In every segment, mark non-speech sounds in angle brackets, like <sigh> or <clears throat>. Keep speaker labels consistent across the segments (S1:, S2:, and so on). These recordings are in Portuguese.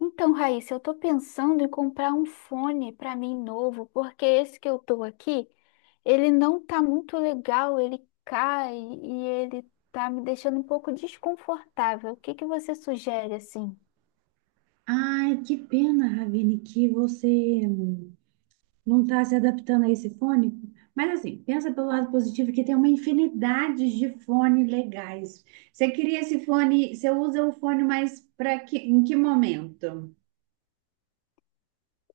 S1: Então, Raíssa, eu tô pensando em comprar um fone para mim novo, porque esse que eu tô aqui, ele não tá muito legal, ele cai e ele tá me deixando um pouco desconfortável. O que que você sugere assim?
S2: Ai, que pena, Ravine, que você não está se adaptando a esse fone. Mas assim, pensa pelo lado positivo que tem uma infinidade de fone legais. Você queria esse fone, você usa o fone mais para que, em que momento?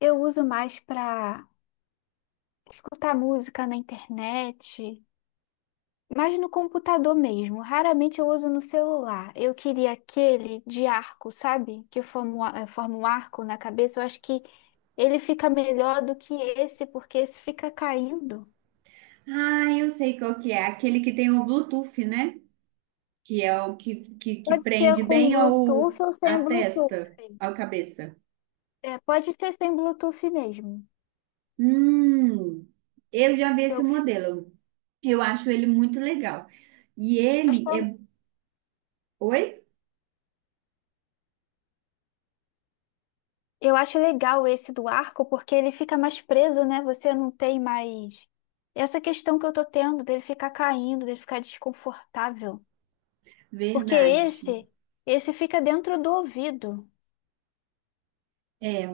S1: Eu uso mais para escutar música na internet, mas no computador mesmo, raramente eu uso no celular. Eu queria aquele de arco, sabe? Que forma um forma um arco na cabeça. Eu acho que ele fica melhor do que esse, porque esse fica caindo.
S2: Ah, eu sei qual que é, aquele que tem o Bluetooth, né? Que é o que, que
S1: Pode ser
S2: prende
S1: com
S2: bem ao,
S1: Bluetooth ou
S2: à
S1: sem Bluetooth.
S2: testa, à cabeça.
S1: É, pode ser sem Bluetooth mesmo.
S2: Hum, eu já vi esse
S1: Eu
S2: modelo. Eu acho ele muito legal. E ele
S1: acho,
S2: é. Oi?
S1: eu acho legal esse do arco, porque ele fica mais preso, né? Você não tem mais. Essa questão que eu tô tendo dele ficar caindo, dele ficar desconfortável. Porque
S2: Verdade.
S1: esse, esse fica dentro do ouvido.
S2: É.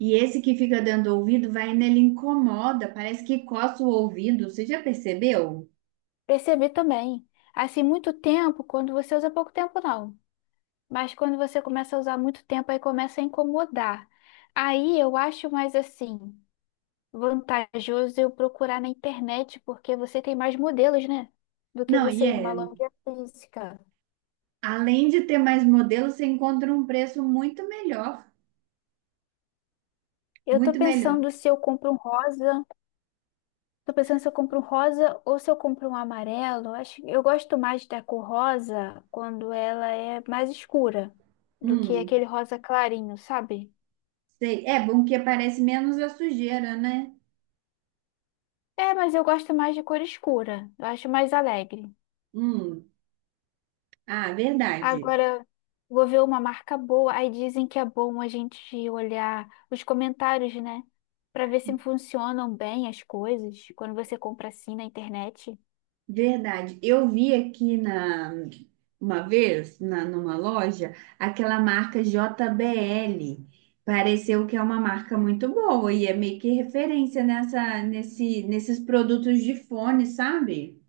S2: E esse que fica dando ouvido vai nele incomoda, parece que coça o ouvido. Você já percebeu?
S1: Percebi também. Assim, muito tempo, quando você usa pouco tempo, não. Mas quando você começa a usar muito tempo, aí começa a incomodar. Aí eu acho mais assim, vantajoso eu procurar na internet, porque você tem mais modelos, né? Do que
S2: Não, e
S1: você ir numa
S2: é.
S1: loja física.
S2: Além de ter mais modelos, você encontra um preço muito melhor.
S1: Eu tô
S2: Muito melhor.
S1: pensando se eu compro um rosa. Tô pensando se eu compro um rosa ou se eu compro um amarelo. Acho, eu gosto mais da cor rosa quando ela é mais escura do que
S2: Hum,
S1: aquele rosa clarinho, sabe?
S2: sei. É bom que aparece menos a sujeira, né?
S1: É, mas eu gosto mais de cor escura. Eu acho mais alegre.
S2: Hum, ah, verdade.
S1: Agora, vou ver uma marca boa. Aí dizem que é bom a gente olhar os comentários, né? Pra ver se funcionam bem as coisas quando você compra assim na internet.
S2: Verdade. Eu vi aqui na uma vez na, numa loja aquela marca JBL. Pareceu que é uma marca muito boa e é meio que referência nessa nesses produtos de fone, sabe?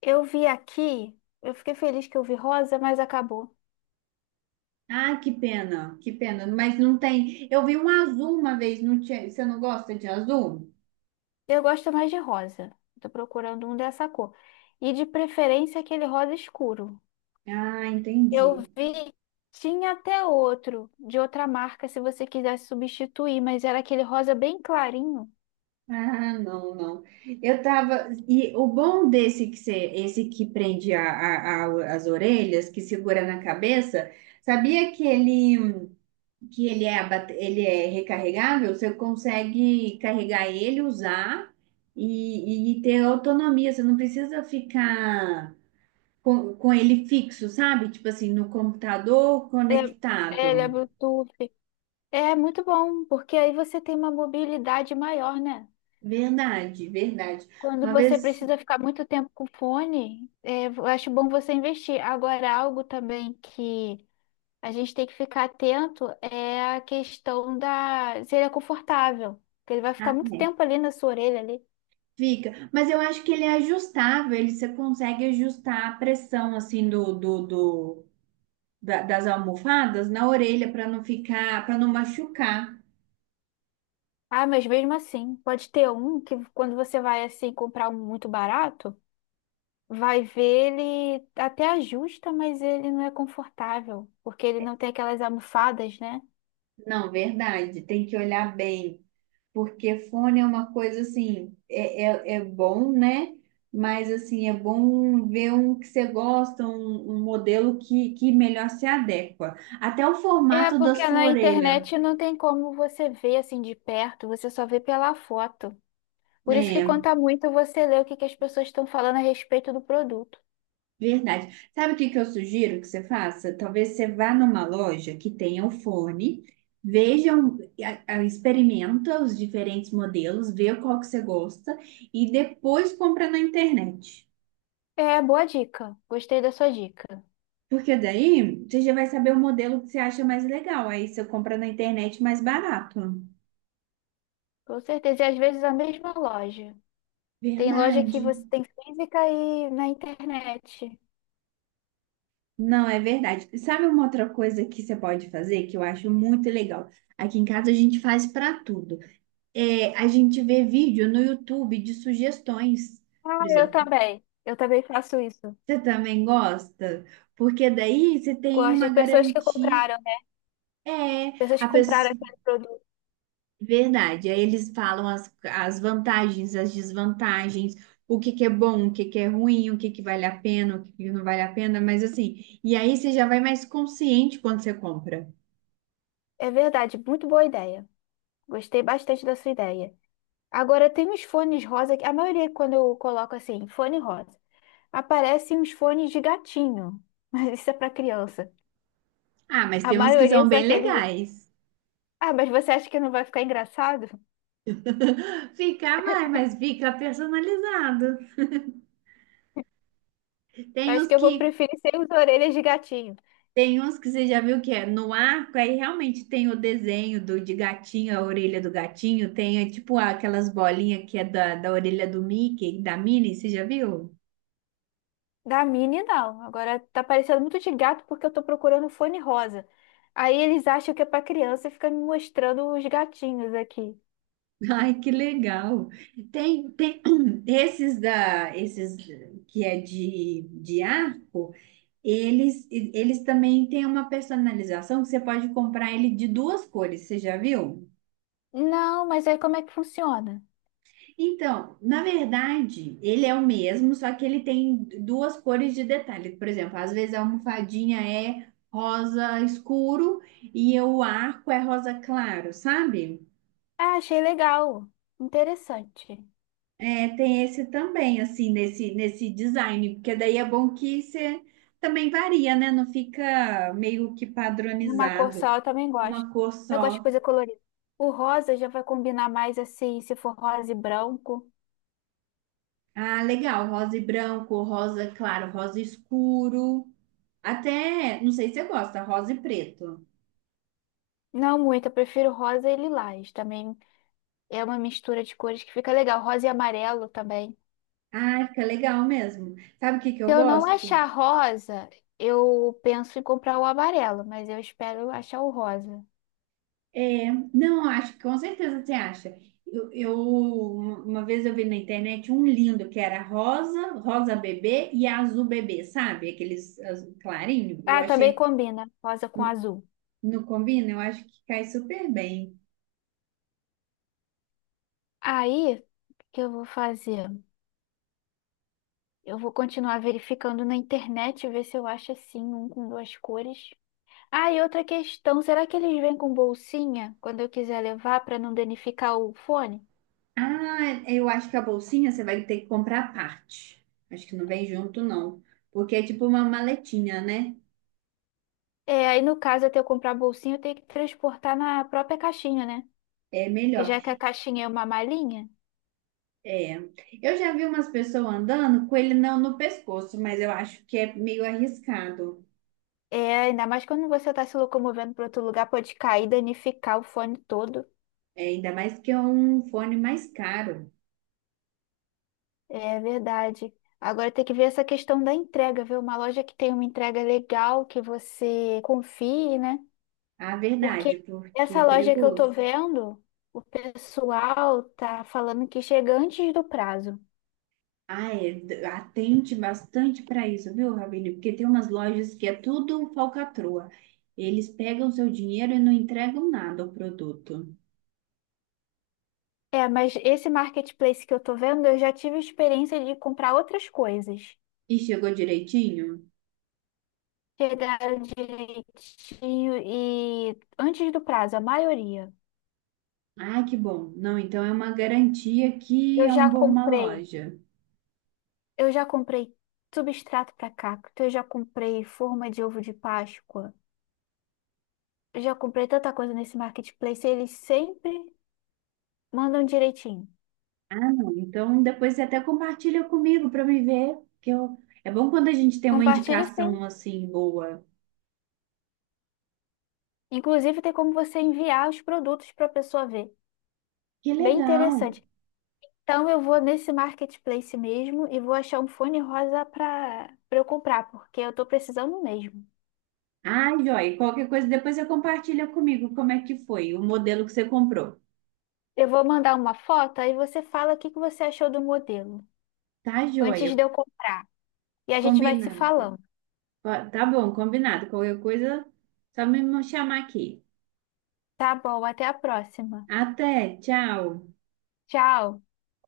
S1: Eu vi aqui, eu fiquei feliz que eu vi rosa, mas acabou.
S2: Ah, que pena, que pena. Mas não tem. Eu vi um azul uma vez, não tinha. Você não gosta de azul?
S1: Eu gosto mais de rosa. Tô procurando um dessa cor. E de preferência aquele rosa escuro.
S2: Ah,
S1: Eu
S2: entendi.
S1: vi, tinha até outro, de outra marca, se você quisesse substituir, mas era aquele rosa bem clarinho.
S2: Ah, não, não. Eu tava. E o bom desse que você, esse que prende a, as orelhas, que segura na cabeça, sabia que ele é, ele é recarregável? Você consegue carregar ele, usar e ter autonomia. Você não precisa ficar com ele fixo, sabe? Tipo assim, no computador
S1: Ele ele é
S2: conectado.
S1: Bluetooth. É muito bom, porque aí você tem uma mobilidade maior, né?
S2: Verdade, verdade.
S1: Quando
S2: Uma
S1: você
S2: vez.
S1: precisa ficar muito tempo com o fone, é, eu acho bom você investir. Agora, algo também que a gente tem que ficar atento é a questão da se ele é confortável, porque ele vai ficar muito tempo ali na sua orelha ali.
S2: Fica, mas eu acho que ele é ajustável, ele você consegue ajustar a pressão assim do, da- das almofadas na orelha para não ficar, para não machucar.
S1: Ah, mas mesmo assim, pode ter um que quando você vai assim comprar um muito barato, vai ver ele até ajusta, mas ele não é confortável, porque ele não tem aquelas almofadas, né?
S2: Não, verdade, tem que olhar bem, porque fone é uma coisa assim, é bom, né? Mas assim, é bom ver um que você gosta, um modelo que melhor se adequa. Até o
S1: É,
S2: formato da
S1: porque
S2: sua
S1: na
S2: orelha.
S1: internet não tem como você ver assim de perto, você só vê pela foto. Por isso que
S2: Né?
S1: conta muito você ler o que que as pessoas estão falando a respeito do produto.
S2: Verdade. Sabe o que que eu sugiro que você faça? Talvez você vá numa loja que tenha o fone, veja, experimenta os diferentes modelos, vê qual que você gosta e depois compra na internet.
S1: É, boa dica. Gostei da sua dica.
S2: Porque daí você já vai saber o modelo que você acha mais legal. Aí você compra na internet mais barato.
S1: Com certeza. E às vezes a mesma loja. Tem loja que
S2: Verdade.
S1: você tem física e na internet.
S2: Não, é verdade. Sabe uma outra coisa que você pode fazer que eu acho muito legal? Aqui em casa a gente faz para tudo. É, a gente vê vídeo no YouTube de sugestões,
S1: Ah,
S2: por
S1: eu
S2: exemplo.
S1: também. Eu também faço isso.
S2: Você também gosta? Porque daí você tem
S1: Gosto
S2: uma
S1: de pessoas que
S2: garantia.
S1: compraram, né?
S2: É,
S1: Pessoas
S2: a
S1: que compraram
S2: pessoa...
S1: aquele produto.
S2: Verdade, aí eles falam as, as vantagens, as desvantagens, o que que é bom, o que que é ruim, o que que vale a pena, o que que não vale a pena, mas assim, e aí você já vai mais consciente quando você compra.
S1: É verdade, muito boa ideia. Gostei bastante da sua ideia. Agora, tem uns fones rosa que a maioria, quando eu coloco assim, fone rosa, aparecem uns fones de gatinho. <laughs> Mas isso é para criança.
S2: Ah, mas
S1: A
S2: tem uns que
S1: maioria
S2: são
S1: são
S2: bem
S1: aqueles.
S2: legais.
S1: Ah, mas você acha que não vai ficar engraçado?
S2: <laughs> Fica, vai, mas fica personalizado. Tem
S1: Acho
S2: os
S1: que eu vou
S2: que
S1: preferir sem as orelhas de gatinho.
S2: tem uns que você já viu que é no arco, aí realmente tem o desenho do de gatinho, a orelha do gatinho, tem é, tipo aquelas bolinhas que é da, da orelha do Mickey, da Minnie, você já viu?
S1: Da Minnie, não. Agora tá parecendo muito de gato porque eu tô procurando fone rosa. Aí eles acham que é pra criança e fica me mostrando os gatinhos aqui.
S2: <laughs> Ai, que legal. Tem, tem <clears throat> esses da esses que é de arco, eles também têm uma personalização que você pode comprar ele de duas cores, você já viu?
S1: Não, mas aí como é que funciona?
S2: Então, na verdade, ele é o mesmo, só que ele tem duas cores de detalhe. Por exemplo, às vezes a almofadinha é rosa escuro e o arco é rosa claro, sabe?
S1: Ah, achei legal. Interessante.
S2: É, tem esse também, assim, nesse, nesse design, porque daí é bom que você também varia, né? Não fica meio que
S1: Numa cor
S2: padronizado,
S1: só eu também gosto.
S2: uma cor
S1: Eu gosto de
S2: só.
S1: coisa colorida. O rosa já vai combinar mais assim, se for rosa e branco.
S2: Ah, legal, rosa e branco, rosa claro, rosa escuro. Até, não sei se você gosta, rosa e preto.
S1: Não muito, eu prefiro rosa e lilás. Também é uma mistura de cores que fica legal. Rosa e amarelo também.
S2: Ai, fica legal mesmo. Sabe o que que eu
S1: Se eu não
S2: gosto?
S1: achar rosa, eu penso em comprar o amarelo, mas eu espero achar o rosa.
S2: É, não, eu acho que com certeza você acha. Eu, uma vez eu vi na internet um lindo que era rosa, rosa bebê e azul bebê, sabe? Aqueles azul clarinho. Eu
S1: Ah, também
S2: achei,
S1: combina rosa com azul.
S2: não combina? Eu acho que cai super bem.
S1: Aí, o que eu vou fazer? Eu vou continuar verificando na internet, ver se eu acho assim, um com duas cores. Ah, e outra questão, será que eles vêm com bolsinha quando eu quiser levar para não danificar o fone?
S2: Ah, eu acho que a bolsinha você vai ter que comprar à parte. Acho que não vem junto, não. Porque é tipo uma maletinha, né?
S1: É, aí no caso, até eu comprar bolsinha, eu tenho que transportar na própria caixinha, né?
S2: É
S1: Que
S2: melhor.
S1: já que a caixinha é uma malinha.
S2: É, eu já vi umas pessoas andando com ele não no pescoço, mas eu acho que é meio arriscado.
S1: É, ainda mais quando você está se locomovendo para outro lugar, pode cair, danificar o fone todo.
S2: É, ainda mais que é um fone mais caro.
S1: É verdade. Agora tem que ver essa questão da entrega, ver uma loja que tem uma entrega legal, que você confie, né?
S2: A
S1: Porque
S2: verdade, porque é
S1: essa loja que eu tô
S2: perigoso.
S1: vendo, o pessoal tá falando que chega antes do prazo.
S2: Ah, é, atente bastante para isso, viu, Rabine? Porque tem umas lojas que é tudo falcatrua. Eles pegam seu dinheiro e não entregam nada ao produto.
S1: É, mas esse marketplace que eu tô vendo, eu já tive experiência de comprar outras coisas.
S2: E chegou direitinho?
S1: Chegaram direitinho e antes do prazo, a maioria.
S2: Ah, que bom. Não, então é uma garantia que
S1: Eu
S2: é um
S1: já
S2: bom uma
S1: comprei,
S2: loja.
S1: eu já comprei substrato para cacto, eu já comprei forma de ovo de Páscoa, eu já comprei tanta coisa nesse marketplace, eles sempre mandam direitinho.
S2: Ah, não. Então depois você até compartilha comigo para me ver, que eu... é bom quando a gente tem uma
S1: Compartilho sim.
S2: indicação assim boa.
S1: Inclusive tem como você enviar os produtos para a pessoa ver.
S2: Que
S1: Bem
S2: legal.
S1: interessante. Então eu vou nesse marketplace mesmo e vou achar um fone rosa para eu comprar, porque eu tô precisando mesmo.
S2: Ah, joia. Qualquer coisa depois você compartilha comigo como é que foi o modelo que você comprou.
S1: Eu vou mandar uma foto aí você fala o que que você achou do modelo
S2: Tá,
S1: antes
S2: joia.
S1: de eu comprar. E a gente vai se
S2: Combinado.
S1: falando.
S2: Ó, tá bom, combinado. Qualquer coisa, só me chamar aqui.
S1: Tá bom, até a próxima.
S2: Até, tchau.
S1: Tchau.